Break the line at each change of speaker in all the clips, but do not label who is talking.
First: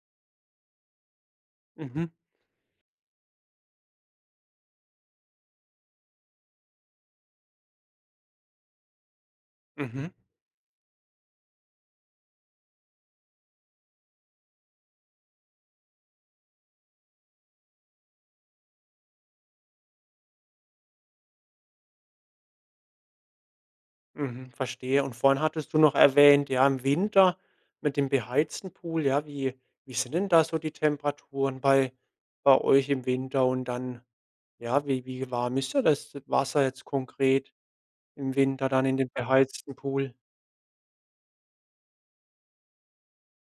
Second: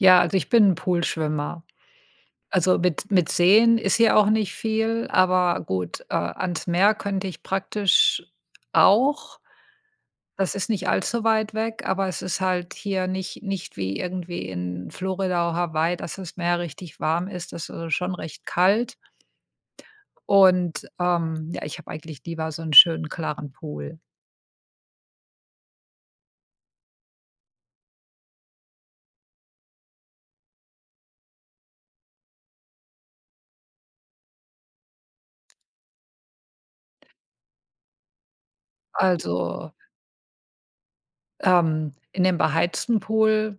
Ja, also ich bin 'n Poolschwimmer.
Mhm.
Also mit mit Seen ist hier auch nicht viel, aber gut, äh, ans Meer könnte ich praktisch auch,
Mhm.
das ist nicht allzu weit weg, aber es ist halt hier nicht nicht wie irgendwie in Florida oder Hawaii, dass das Meer richtig warm ist. Das ist schon recht kalt. Und, ähm, ja, ich habe eigentlich lieber so 'n schönen klaren Pool.
Mhm, verstehe. Und vorhin hattest du noch erwähnt, ja, im Winter mit dem beheizten Pool, ja, wie wie sind denn da so die Temperaturen bei bei euch im Winter? Und dann ja, wie wie warm ja ist da das Wasser jetzt konkret im Winter dann in dem
Also
beheizten Pool?
ähm, in dem beheizten Pool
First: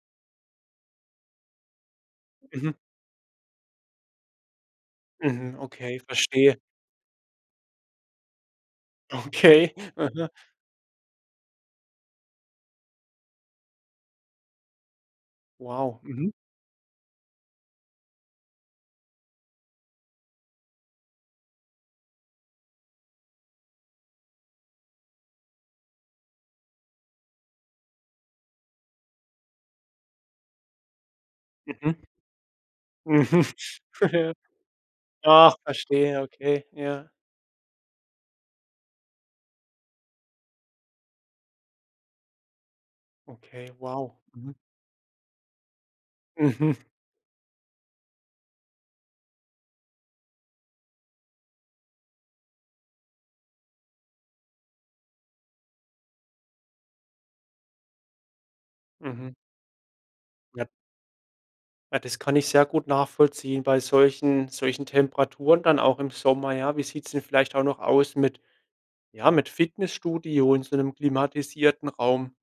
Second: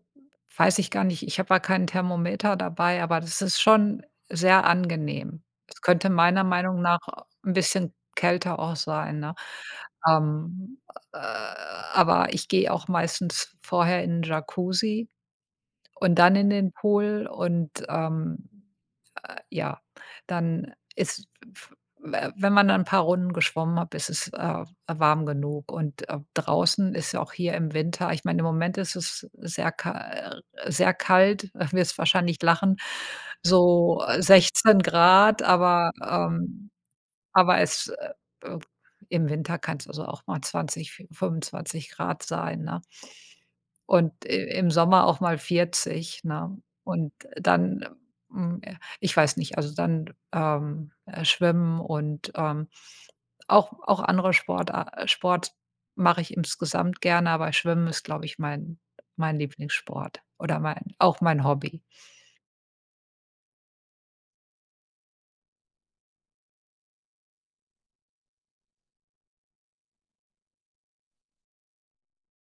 weiß ich gar nicht. Ich habe da kein Thermometer
Mhm.
dabei, aber das ist schon sehr angenehm.
Mhm.
Es
Okay,
könnte meiner
verstehe.
Meinung nach 'n bisschen kälter auch sein, ne?
Okay. Mhm.
Ähm, äh, aber ich gehe auch meistens vorher in Jacuzzi
Wow.
und
Mhm.
dann in den Pool und, ähm, äh, ja, dann ist, w w we wenn man dann 'n paar Runden geschwommen hat, ist es, äh, warm genug. Und, äh, draußen ist ja auch hier im Winter ich mein im Moment ist es sehr ka sehr kalt,
Mhm.
wirst wahrscheinlich lachen,
Mhm.
so 16 Grad,
Ach,
aber,
verstehe. Okay.
ähm
Ja.
aber es, äh, äh im Winter kann's also auch mal 20 C 25 C sein, ne?
Okay. Wow.
Und i
Mhm.
im Sommer auch mal 40 C, ne?
Mhm.
Und dann, ähm, hm ich weiß nicht, also dann, ähm, äh, schwimmen und, ähm, auch auch andere Sportar Sport mache ich insgesamt gerne, aber schwimmen ist, glaube ich, mein
Mhm.
mein Lieblingssport oder
Ja.
mein auch mein Hobby.
Ja, das kann ich sehr gut nachvollziehen bei solchen solchen Temperaturen dann auch im Sommer, ja. Wie sieht's denn vielleicht auch noch aus mit ja, mit Fitnessstudio in so 'nem klimatisierten Raum?